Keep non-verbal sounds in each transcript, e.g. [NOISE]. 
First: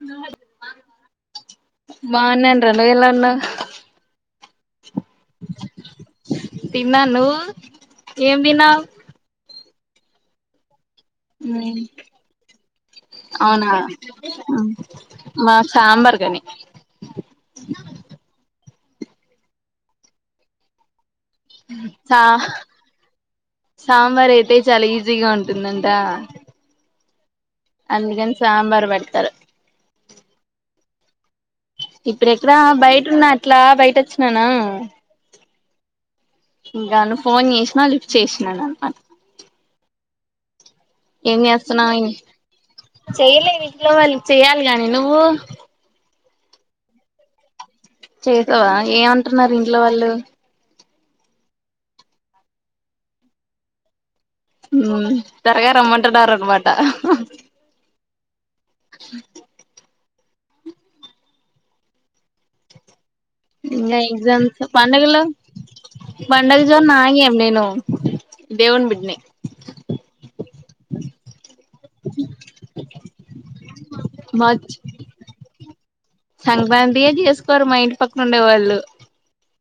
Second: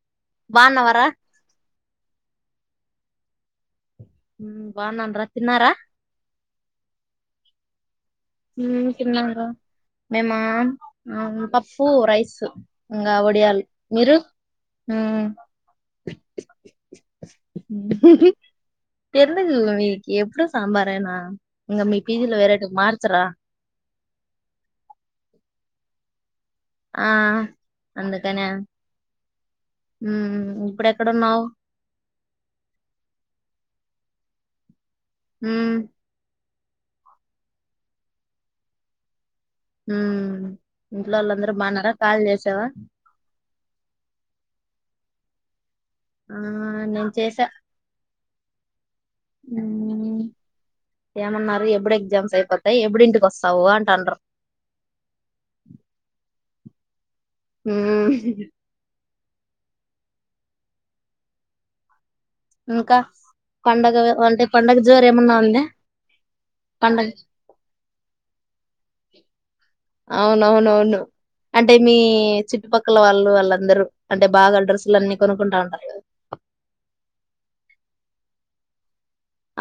న బాన్నావరా బాగున్నాను రా నువ్వెలా ఉన్నావ్ ఊ బాగున్నాను రా తిన్నారా తిన్నాను నువ్వు ఏం తిన్నావ్ ఊ తిన్నాన్ ‌రా మెమా ఆవును పప్పు రైస్ ఇంగా వడియలు అవునా మీరు ఊ మా సాంబార్ కాని ఎందుకు మీకి ఎప్పుడు సాంబారేనా ఇంగ మీ సా పిజీలో వేరేటివి మార్ సాంబార్ అయితే చాలా ఈజీగా ఉం టుందంటా ఆ అందుకనా సాంబార్ పెడతారు ఊ ఇప్పుడ క్కడున్నావ్ ఇప్పుడెక్కడ బయటున్నా అట్లా బయట వచ్చిననా ఊ ఇంకా నువ్ ఫోన్ చేసినా లిఫ్ట్ చేసినాననమాట హ్మ్ ఇంట్లో వాళ్ళందరూ బాన్నరా కాల్ చేశావా? ఇంట్లోవాళ్లకి చెయాలిగానే నువ్వు. ఆ నేను చేశా చేశావా ఏమంటున్నారు ఇంట్లో వాళ్ళు? ఏమన్నారు ఎప్పుడు ఎగ్జామ్స్ ఐపోతాయి ఎప్పుడు ఇంటికి వస్తావు అంటాండ్రు. త్వరగా రమ్మంటున్నారు అనమాట హ్మ్ [INAUDIBLE] ఇంకా పండగ ఇంకా అంటే ఎగ్జామ్స్ పండగ జోరు పండగలో ఏమన్నా ఉందా పండగ జోర్ నాగేం నేను దేవుని బిడ్ని. నో అంటే మీ చుట్టుపక్ పక్కల వాళ్ళు వాళ్ళందరూ అంటే మా బాగా డ్రెస్సులు అన్ని కొనుక్కుంటా ఉంటారు కదా కుంటారు మా ఇంటి పక్కన ఉండేవాళ్ళు.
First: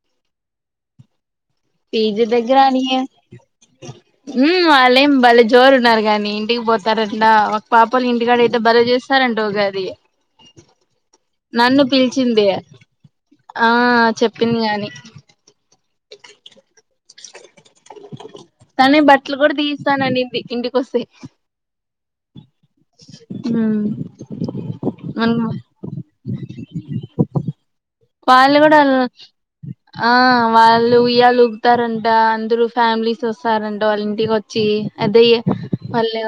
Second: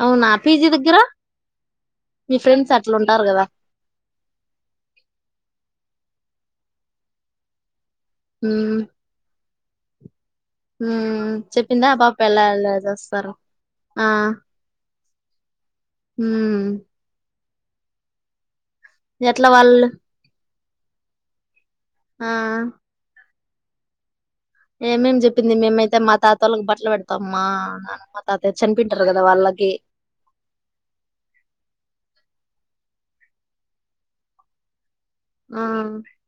అవునా పీజీ దగ్గర? పీజీ మీ దగ్గర ఫ్రెండ్స్ అని అట్లా ఉంటారు కదా హామ్ వాళ్ళేం వాళ్ళ జోరు ఉన్నారు గాన్ ని ఇంటికి పోతారంట. పాపోల్ల ఇంటికాడ అయితే బలే చేస్తారంట ఉగాద్ ది హ్మ్ చెప్పిందా ఆ పాప ఎలా పిలిచింది ఎలా చేస్తారో? ఆ చెప్పింది గాని హ్మ్ [INAUDIBLE] తనే బట్టలు ఎట్లా కూడా వాళ్ళు తీస్తాననింది ఇంట్ బస్సే ఆ హ్మ్ ఏమేం చెప్పింది మేమైతే మా తాతోళ్ళకి బట్టలు పెడతాం మా నానమ్మ వాళ్ళు కూడా మ్ అందరు ఫ్యామిలీస్ వస్తారంటా, వాళ్ళ ఇంటికొచ్చి అదీ ఆ మళ్ళా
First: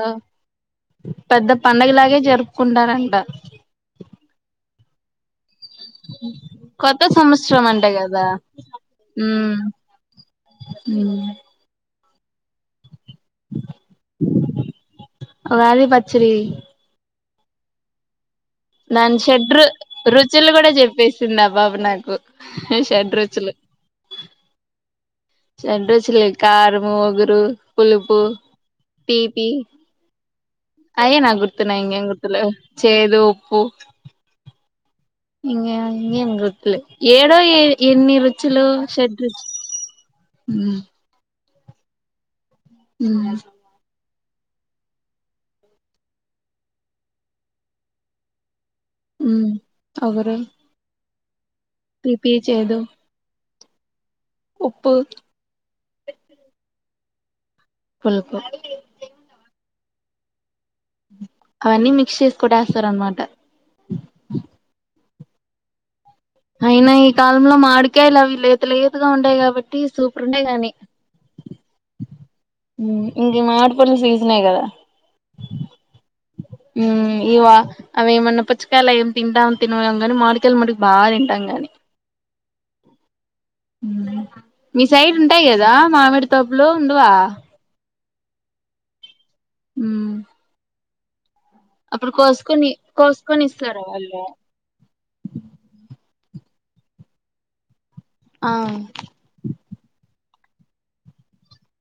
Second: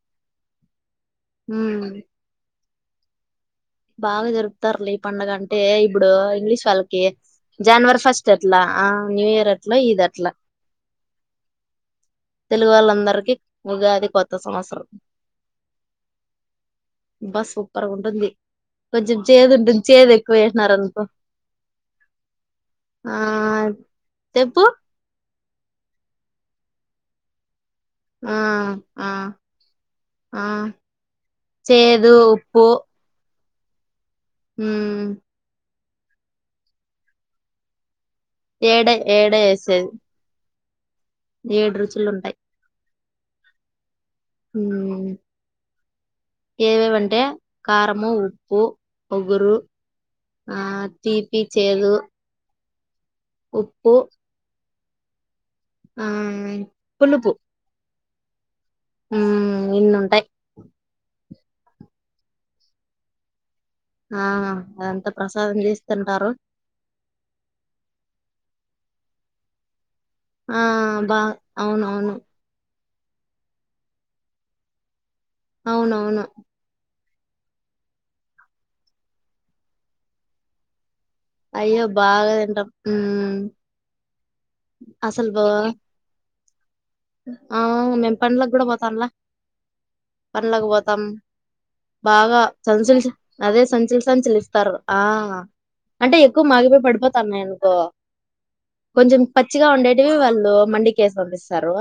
పెద్ద మ్మ్ పండగలాగే జర్ కుండరంట బాగా జరుపుతారులే ఈ పండగ అం టే ఇప్పుడు ఇంగ్లీష్ కొత్త వాళ్ళకి సంవత్సరం అంట జనవరి కదా ఫస్ట్ ఎట్లా ఆ న్యూ ఇయర్ ఉమ్ ఎట్లో ఇదట్లా ఉమ్ తెలుగు వాళ్ళందర్ ఉగాది కొత్త సంవత్సరం ఉగాది పచ్చడి అబ్బా సూపర్గుంటుంది నాన్ షడ్ రు షడ్రు రుచులు కూడా వేసినారు అనుకో చెప్పేసింది ఆ పాప నాకు ఆ షడ్రుచులు చెప్పు షడ్రు రుచులే కారము వగురు పలుపు, ఆ ఆ తీపి ఆ అయ్య నా గుర్తున్నాయి ఇంగేం చేదు గుర్తులేవ్ ఉప్పు చేదు ఓ ఉమ్ ఇంగ ఇంకేం గుర్తు లే ఏడో ఎన్ని రుచులు ఏడ ఏడ ఎసేది ఉ ఏడు రుచులు ఉంటాయ్ ఉమ్ ఉ ఉమ్ ఏవేవంటే కారము, ఉప్ పూ మ్ వొగురు ఒగరు ఆ తీ తీపి ఈ చేదు ఉప్ ఉప్పు ఆ పులుపు పుల్కు ఊ ఇన్ను ఉంటయి అవన్నీ మిక్స్ చేసుకు కొటేస్తారు అనమాట ఆ అదంత ప్రసాదం చేస్ అయినా ఈ కాలంలో మాడికాయలు అవి లేత లేతగా ఉంటాయి కాబట్టి సూప్ ఆ బా అవునవును ఇం మావిడిపండ్ల సీజనే కదా అవునవును ఇవా అవి ఏమన్నా పుచ్చకాయలు ఏమి తింటాం తినమే కాని మాడికాయలు మటుకి బాగా అయ్యో బాగా తింటాం ఉ మీ సైడ్ ఉంటాయి కదా మామిడి తబ్లో ఆవు మెం పండ్లకు కూడా పోతానలా హ్మ్ తమ్ బాగా సంచల్ సంచ్ కోసుకొని అదే ఇస్తారు సంచల వాళ్ళు సంచలిస్తారు ఆ అంటే ఎ మాగిపోయి పడిపోతాన్నాయినుకో ఆ మంచిగా ఉండేటివి వాళ్ళు మండికెసి పంపిస్తారు.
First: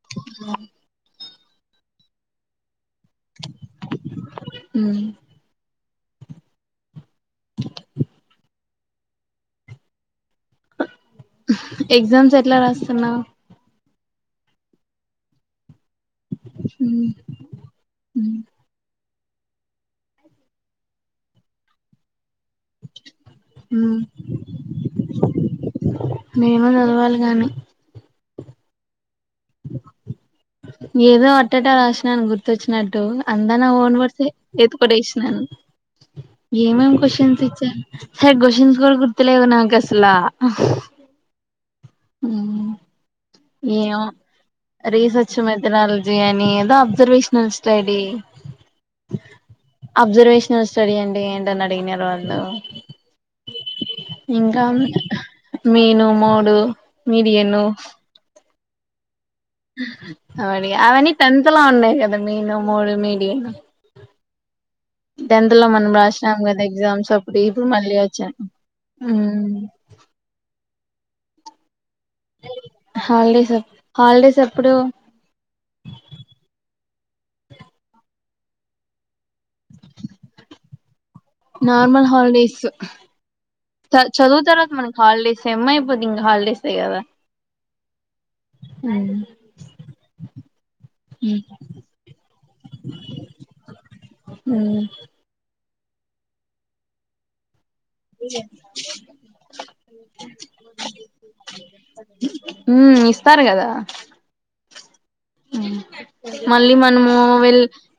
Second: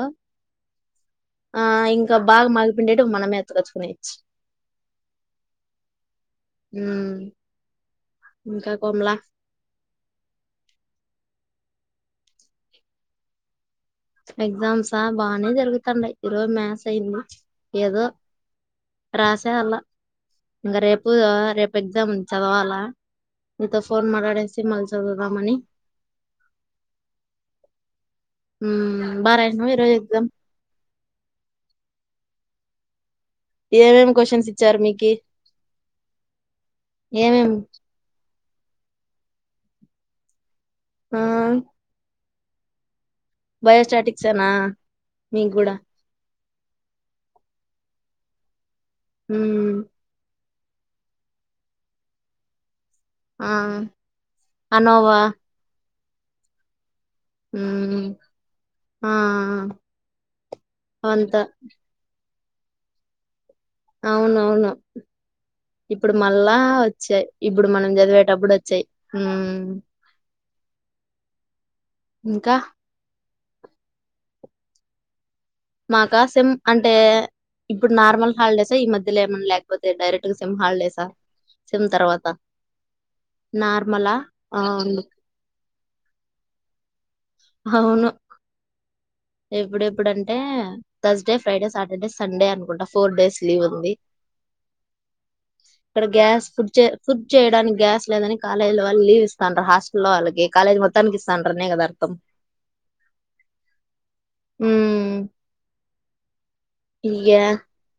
ఆ ఆ ఇంకా బాగా మల్ ఉండటివి మనమే ఎత్తుగొచ్చుకునేచ్చు ఉమ్ ఉమ్ ఇంకా కొమలా ఉహుం ఎగ్జామ్స్ ఎట్లా రాస్తున్నావు. ఎగ్జామ్సా బాగానే జరుగుతు తున్నాయి. ఈరోజు మ్యాస్ అయింది. ఉమ్ ఏదో రాసేయాల ఇంగా రేపు రేపు ఎగ్జామ్ ఉంది చదవాలా. నీతో ఫోన్ మెయిడేసి మల్లి చదువుదాం అని నేను చదవాలి గాని ఉమ్ బారాషినవా ఈరోజు ఎగ్జామ్ ఏదో అట్టట రాసినని గుర్తొచ్చినట్టు అందా నా ఓన్ ఏమేమి వర్డ్సే క్వశ్చన్స్ ఇచ్చారు మీకి ఎత్తిపడేసినను హే ఏమేమి క్వశ్చ ఇంకా గుర్తులేవు నాకు అసల ఆ ఉమ్ ఉమ్ ఏమో బయోస్టాటిక్సేనా రీసర్చ్ మీకు గూడా మెథడాలజీ లేదు అబ్జర్వేషనల్ స్టడి ఉమ్ నా స్టడీ అంటే ఏంటని అడిగినారు. వాళ్ళు ఆ ఇంకా అనోవా మీను మూడు మీది ఎన్ను మ్మ్ ఆ అవన్నీ అవన్నీ అవంతా టెన్త్ లో ఉన్నాయి కద మీను మోడ్ మీడియాను అవునవును టెన్త్ లో మనం ఇప్పుడు రాస్నిమ్ మళ్ళా కదా ఎగ్జామ్స్ వచ్చాయి అప్పుడు ఇప్పుడు మనం మళ్ళీ వచ్చాన్, చదివేటప్పుడు వచ్చాయి హు మ్మ్ ఇంకా హల్డేస్ ఎప్ హల్డేస్ ఎ ప్పుడు మాకా సెమ్మ్ అంటే, ఇప్పుడు నార్మల్ హాల్డేసె ఈ మధ్యలో ఏమన్ లేకపోతే డైరెట్ట్ గ సెమ్ హాల్డేసా. నార్మల్ హాల్ డేస్, చ నార్మలా చదువుతనామ్ మనం అవును హాల్డేస్ సెమ్మెయిపొద్ది ఇంగ హాల్డేసే కదా. అవును. ఎప్పుడ్ ఎప్పుడంటే థస్స్డె, ఫ్రైడే, సాటడ్డే, సండే అనుకుంటా ఫోర్ డేస్ లీవ్ ఉంది. ఇక్కడ గ్యాస్ ఫుడ్జె ఫుడ్ చేయడాని గ్యాస్ లేదని కాలేజీ లో వాళ్ళు లీవ్ ఇస్తాంట హాస్టల్లొ వాళ్లకి కాలేజ్ మొత్తానికి ఇస్సా అంట్రర్ నే కదా అర్ త్తం. ఊ హు మళ్ళీ మ ఈగా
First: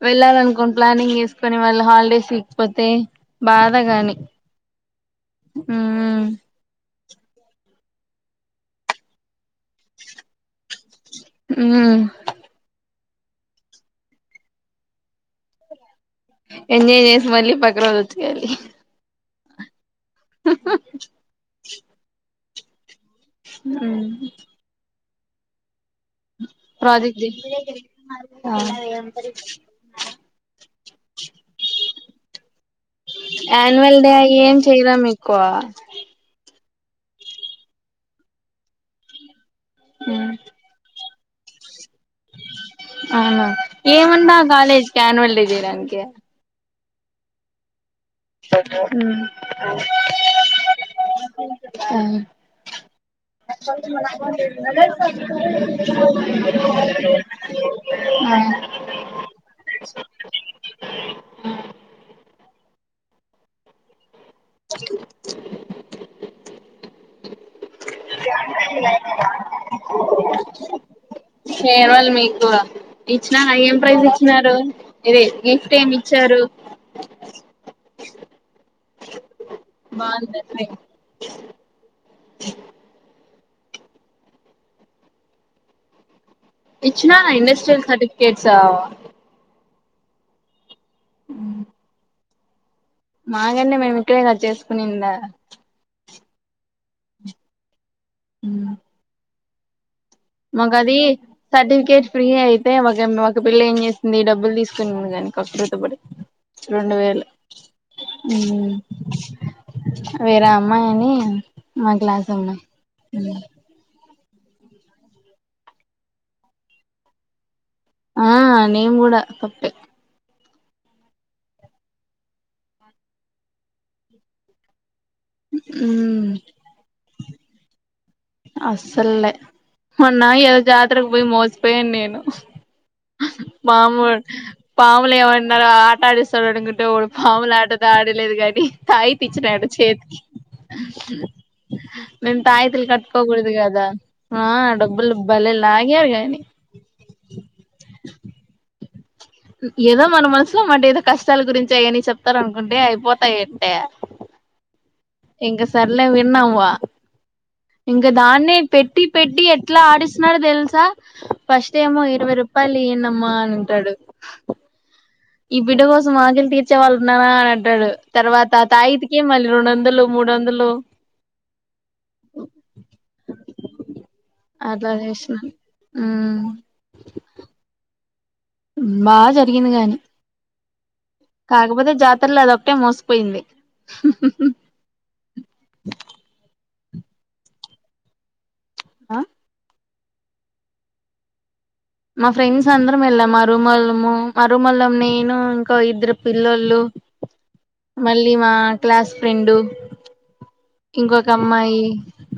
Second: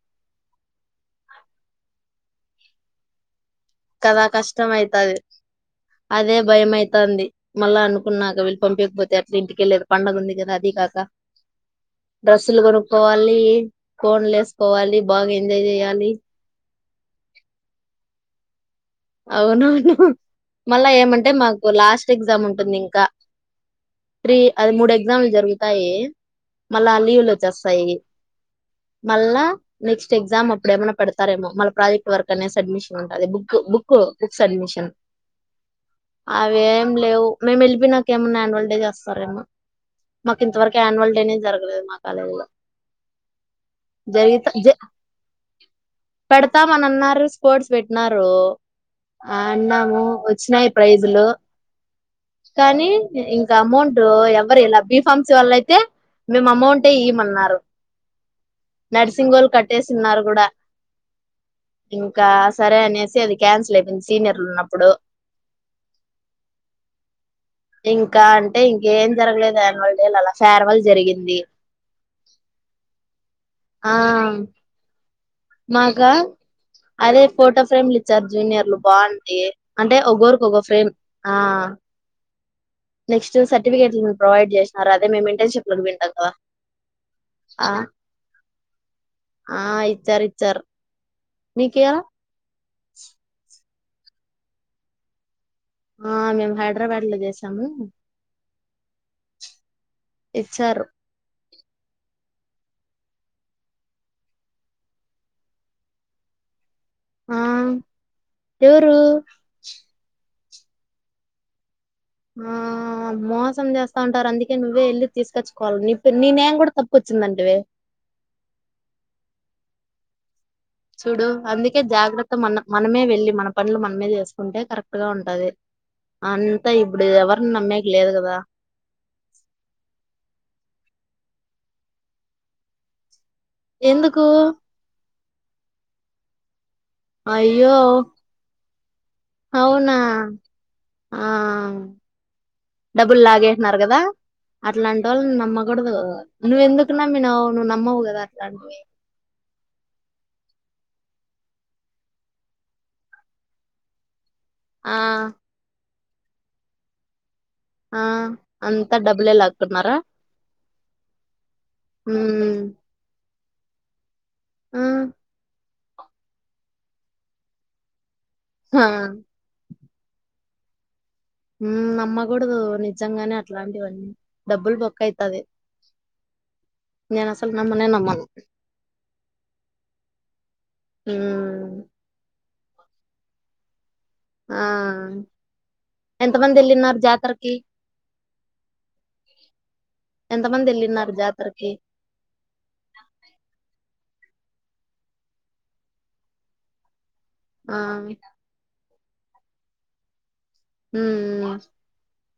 వెళ్ళాలన్కోన్ ప్లానింగ్ ఏస్కొని వాళ్ళ హాల్డేస్ ఈక్ పోతే కదా కష్టం ఐతది, ఉమ్ అదే భయమైయ్ తంది మళ్ళా అనుకున్నాక వీళ్ళు పంపియక్ పొతె ఎట్ల ఇంటికెలేదు పండగ ఉంది కదా అది కాక ఉ కోవాలి కోన్లేసుకోవాలి బాగా ఎంజాయ్ చేయాలి. ఎంజాయ్ చేసి మళ్ళీ పక్క రోజు వచ్చేయాలి. అవున్ అవును హు మళ్ళా ఏమంటే మాకు లాస్ట్ ఎగ్జామ్ ఉం టుంది ఇంకా హు గ్జామ్లు జరువుతాయి. మల్లా ఆలీవ్లు ది వచ్చేస్సాయి, మల్లా నెక్స్ట్ ఎగ్జామ్ అప్పుడు ఎమన్న పెడతారేమో మల్ల ప్రాజెక్ట్ వర్క్ అనేసి సడ్మిషన్ ఉంటాది బుక్కు బు వెల్ డే ఏం చెయ్యరా మీకో వేం లేవ్ మేము ఎళ్ళి పెయినాక ఏమన్నా యాన్ వ్వల్ డే చేస్సారేమో. మాక్ ఇంతవరకు యాన్యవల్ డే నే జరగలేద్ మా కాలేజీ లో అవునా ఏవుంద ఆ జరిగితే కాలేజ్కి కాన్వల్ డే జేయడాన్కి మొన్న అన్నారు స్పోర్ట్స్ పె న్నారు ఆన్నాము వచ్చినాయ్ ప్రైజులు, కానీ ఇంకా అమౌంట్ ఎవ్వరీలా బి ఫామ్సీ వాళ్ళైయితే, మేమ్ అమౌంటే ఇయిమన్నారు. నర్సింగొల్ కట్టేసిన్నారు కూడా, ఇంకా సరే ననేసి అది క్యాన్సిల్ అయ్ పెన్స్ సీనియర్లు ఉన్నప్పుడు ఇంకా అంటే ఇంకేం జరగలేదు యాన్యువల్ డే అలా ఫేర్వెల్ జరిగింది [INAUDIBLE] ఫేర్వెల్ మీకు ఇచ్చిన ఏం ఆ ప్రైజ్ ఇచ్చినారు ఇదే గిఫ్ట్ ఏమి మాగా ఇచ్చారు అదే ఫోటో ఫ్రేమ్లు ఇచ్చారు జూనియర్లు బాగుంటాయి అంటే ఒక్కరికి ఓ బాగుంది ఫ్రేమ్ ఆ నెక్స్ట్ సర్టిఫికేట్లు ప్రొవైడ్ చేసినారు అదే మేము ఇంటెన్ షిప్పులు వింటాం కదా ఇచ్చనా ఆ ఇండస్ట్రియల్ సర్ఫికెట్స్ ఆ.. ఇచ్చారు ఇచ్చారు నీకు ఇయ్యాల మా ఈ అందే మేము ఇక్కడే హార్ట్ చేసుకునిందా ఆ మేము హైదరాబాద్ లో చేసాము ఊ మకు ఇచ్చారు అది సర్టిఫికేట్ ఫ్రీ అయితే ఒక ఒక పిల్ల ఏం చేసింది డబ్బులు తీసుకునిగాని కక్కుర్తి పడి రెండు వేలు ఆ ఉహు ఎవరు వేరే అమ్మాయి అని మా క్లాస్ ఆ అమ్మాయి హు మోసం చేస్తా ఉంటారు అందుకే నువ్వే వెళ్ళి తీసుకొచ్చుకోవాలి నీ పె ని నేమ్ కూడా తప్పుకు వచ్చిందంటివి ఆ నేమ్ కూడా తప్పే చూడు అందుకే జాగ్రత్త మన మనమే వెళ్ళి మన పనులు మనమే చేసుకుంటే కరెక్ట్ అన్నట్టుగా ఉంటది అంతా ఇప్పుడు ఎవరిని నమ్మేక లేదు కదా అస్సల్లే మొన్నా ఏదో జాతరకు పోయి మోసపోయాను నేను వామ్మో ఎందుకు పాములు ఏమంటే నాదో ఆట ఆడిస్తాడు అను అటు ఎవడు పాములు ఆట అయ్యో దడి లేదు కానీ తాయిత్తు ఇచ్చినాడు అవునా చేతికి ఆ నేను తాయితలు కట్టు డబ్బులు లాగేసినారు కదా అట్లాంటి ఒళ్ళని భలే అనమ్మకూడదు లాగారు గాని నువ్వు ఎందుకు నమ్మినావు నువ్వు నమ్మవు కదా అట్లాంటివి ఏదో మన మనసులో మట ఏదో కష్టాల గురించి ఆయన్ని చెప్తార అనుకుంటే అయిపోతాయిట్టే ఆ లే విన్నా అవ్వా ఆ ఇంక దాన్నే అంతా పెట్టి డబ్బులే పెట్టి ఎట్లా లాక్కున్నారా ఆడిస్తున్నాడో తెలుసా స [UNINTELLIGIBLE] ఫస్ట్ యేమో ఇరావై ఉమ్ రూపాయలు యియండమ్మ అన్ అంటాడు హు ఈ బిడ్డ కోసం ఆకలి తీర్చేవాళ్ళున్నార అని అంటూడు తర్వాత ఆ తాయిత్ కే మళ్ళీ రెండు వందలు మూడోందలూ ఊమ్ నమ్మకూడదు నిజంగానే అట్లాంటివన్నీ డబ్బులు అట్లా బొక్క అయితది చేసినాను ఉమ్ నేను అసలు నమ్మనే నమ్మను ఉం బా జరిగింది గాని ఉమ్ కాగపోతే జాతరలో అద్ ఇట్టే మోసపోయింది ఆ ఎంత మంది ఎళ్ళినార్ జాతరకి ఆ ఎంత మంది ఎళ్ళిన్నారు జాతరకి మా ఫ్రెండ్స్ అందరం వెళ్ళం మా రూమోలము మారూమోలం నేను ఇంకా ఇద్దరు పిల్లోలు ఆ మళ్ళీ మా క్లాస్ ఫ్రెండు ఇంకొక ఉమ్ అమ్మాయి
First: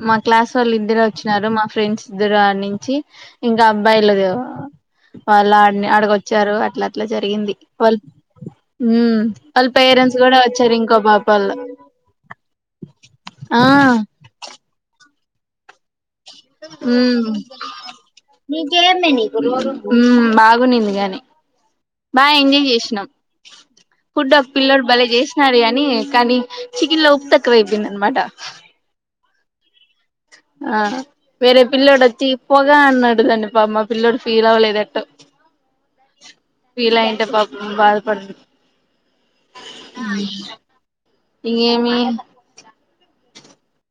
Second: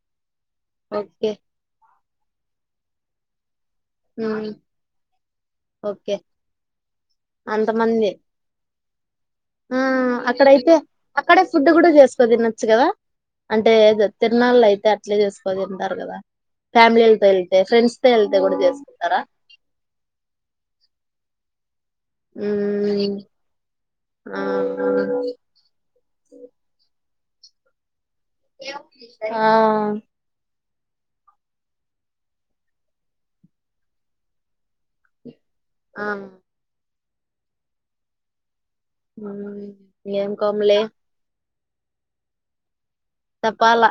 మక్ క్లాస్ వాళ్ళు ఇద్దరు ఓకే వచ్చినారు మా ఫ్రెండ్స్ దూరనించి ఇంకా అబ్బాయిలదే ఉమ్ వాళ్ళు ఆడిని ఓకే ఆడగొచ్చారు అట్లా అట్లా జరిగింది వాల్ ఊమ్ ఊమ్ అక్కడయితే అక్కడే ఫుడ్ కూడా చేసుకో తినొచ్చు కదా ఆ అంటే ఏద్ తిరున్నా మళ్ళ అయితే అట్లే చేసుకోని తింటారు గదా వెళ్తే కూడా ఊమ్ చేసుకుంటారా ఊమ్ బాగునింది గాని బాగా ఎంజాయ్ చేసినాం ఉమ్ ఫుడ్ ఆ ఒక పిల్లడు భలే చేసినాడే అని కానీ చికెన్ లో ఉప్ తక్కువై పోయిందనమాట ఆ ఆ వేరే పిలొడోచ్చి పోగాన్నడు కని ఆ పిల్లోడు పాపం ఫీల్ అవలేదేటో ఆ పాపం బాదపడ్ ఉమ్ ఏమ్ కొమ్ లే [INAUDIBLE] ఇగేమీ చెప్పాల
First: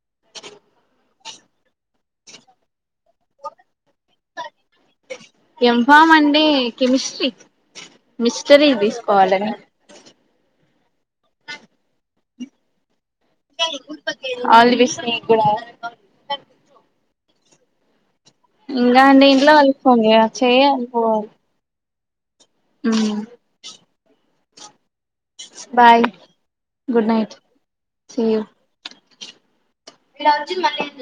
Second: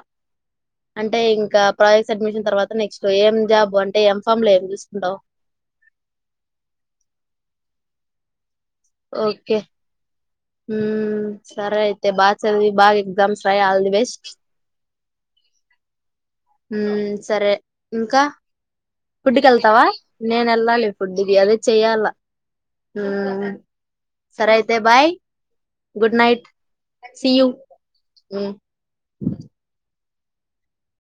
అంటే ఇంకా ప్రాజెక్ట్స్ అడ్మిషన్ తర్వాత, నెక్స్ట్ ఏం జాబ్ అంటే ఏం ఫమ్ లేం జూస్ ఎంఫా మండే కెమిస్త్రీ మిస్ చర్యలు తీసుకోవాలండి మ్ సరె అయితే బా చద్వి బా ఆల్ ది బెస్ట్ [UNINTELLIGIBLE] ఉం సరే ఇంకా ఇంగ అండి ఫుడ్ కి ఇంట్లో వెళ్తావా వర్కంది నేను చేయాలి ఫొ మ్ సరే తే bye bye good night good see night you మీరు అర్జున్ మల్ల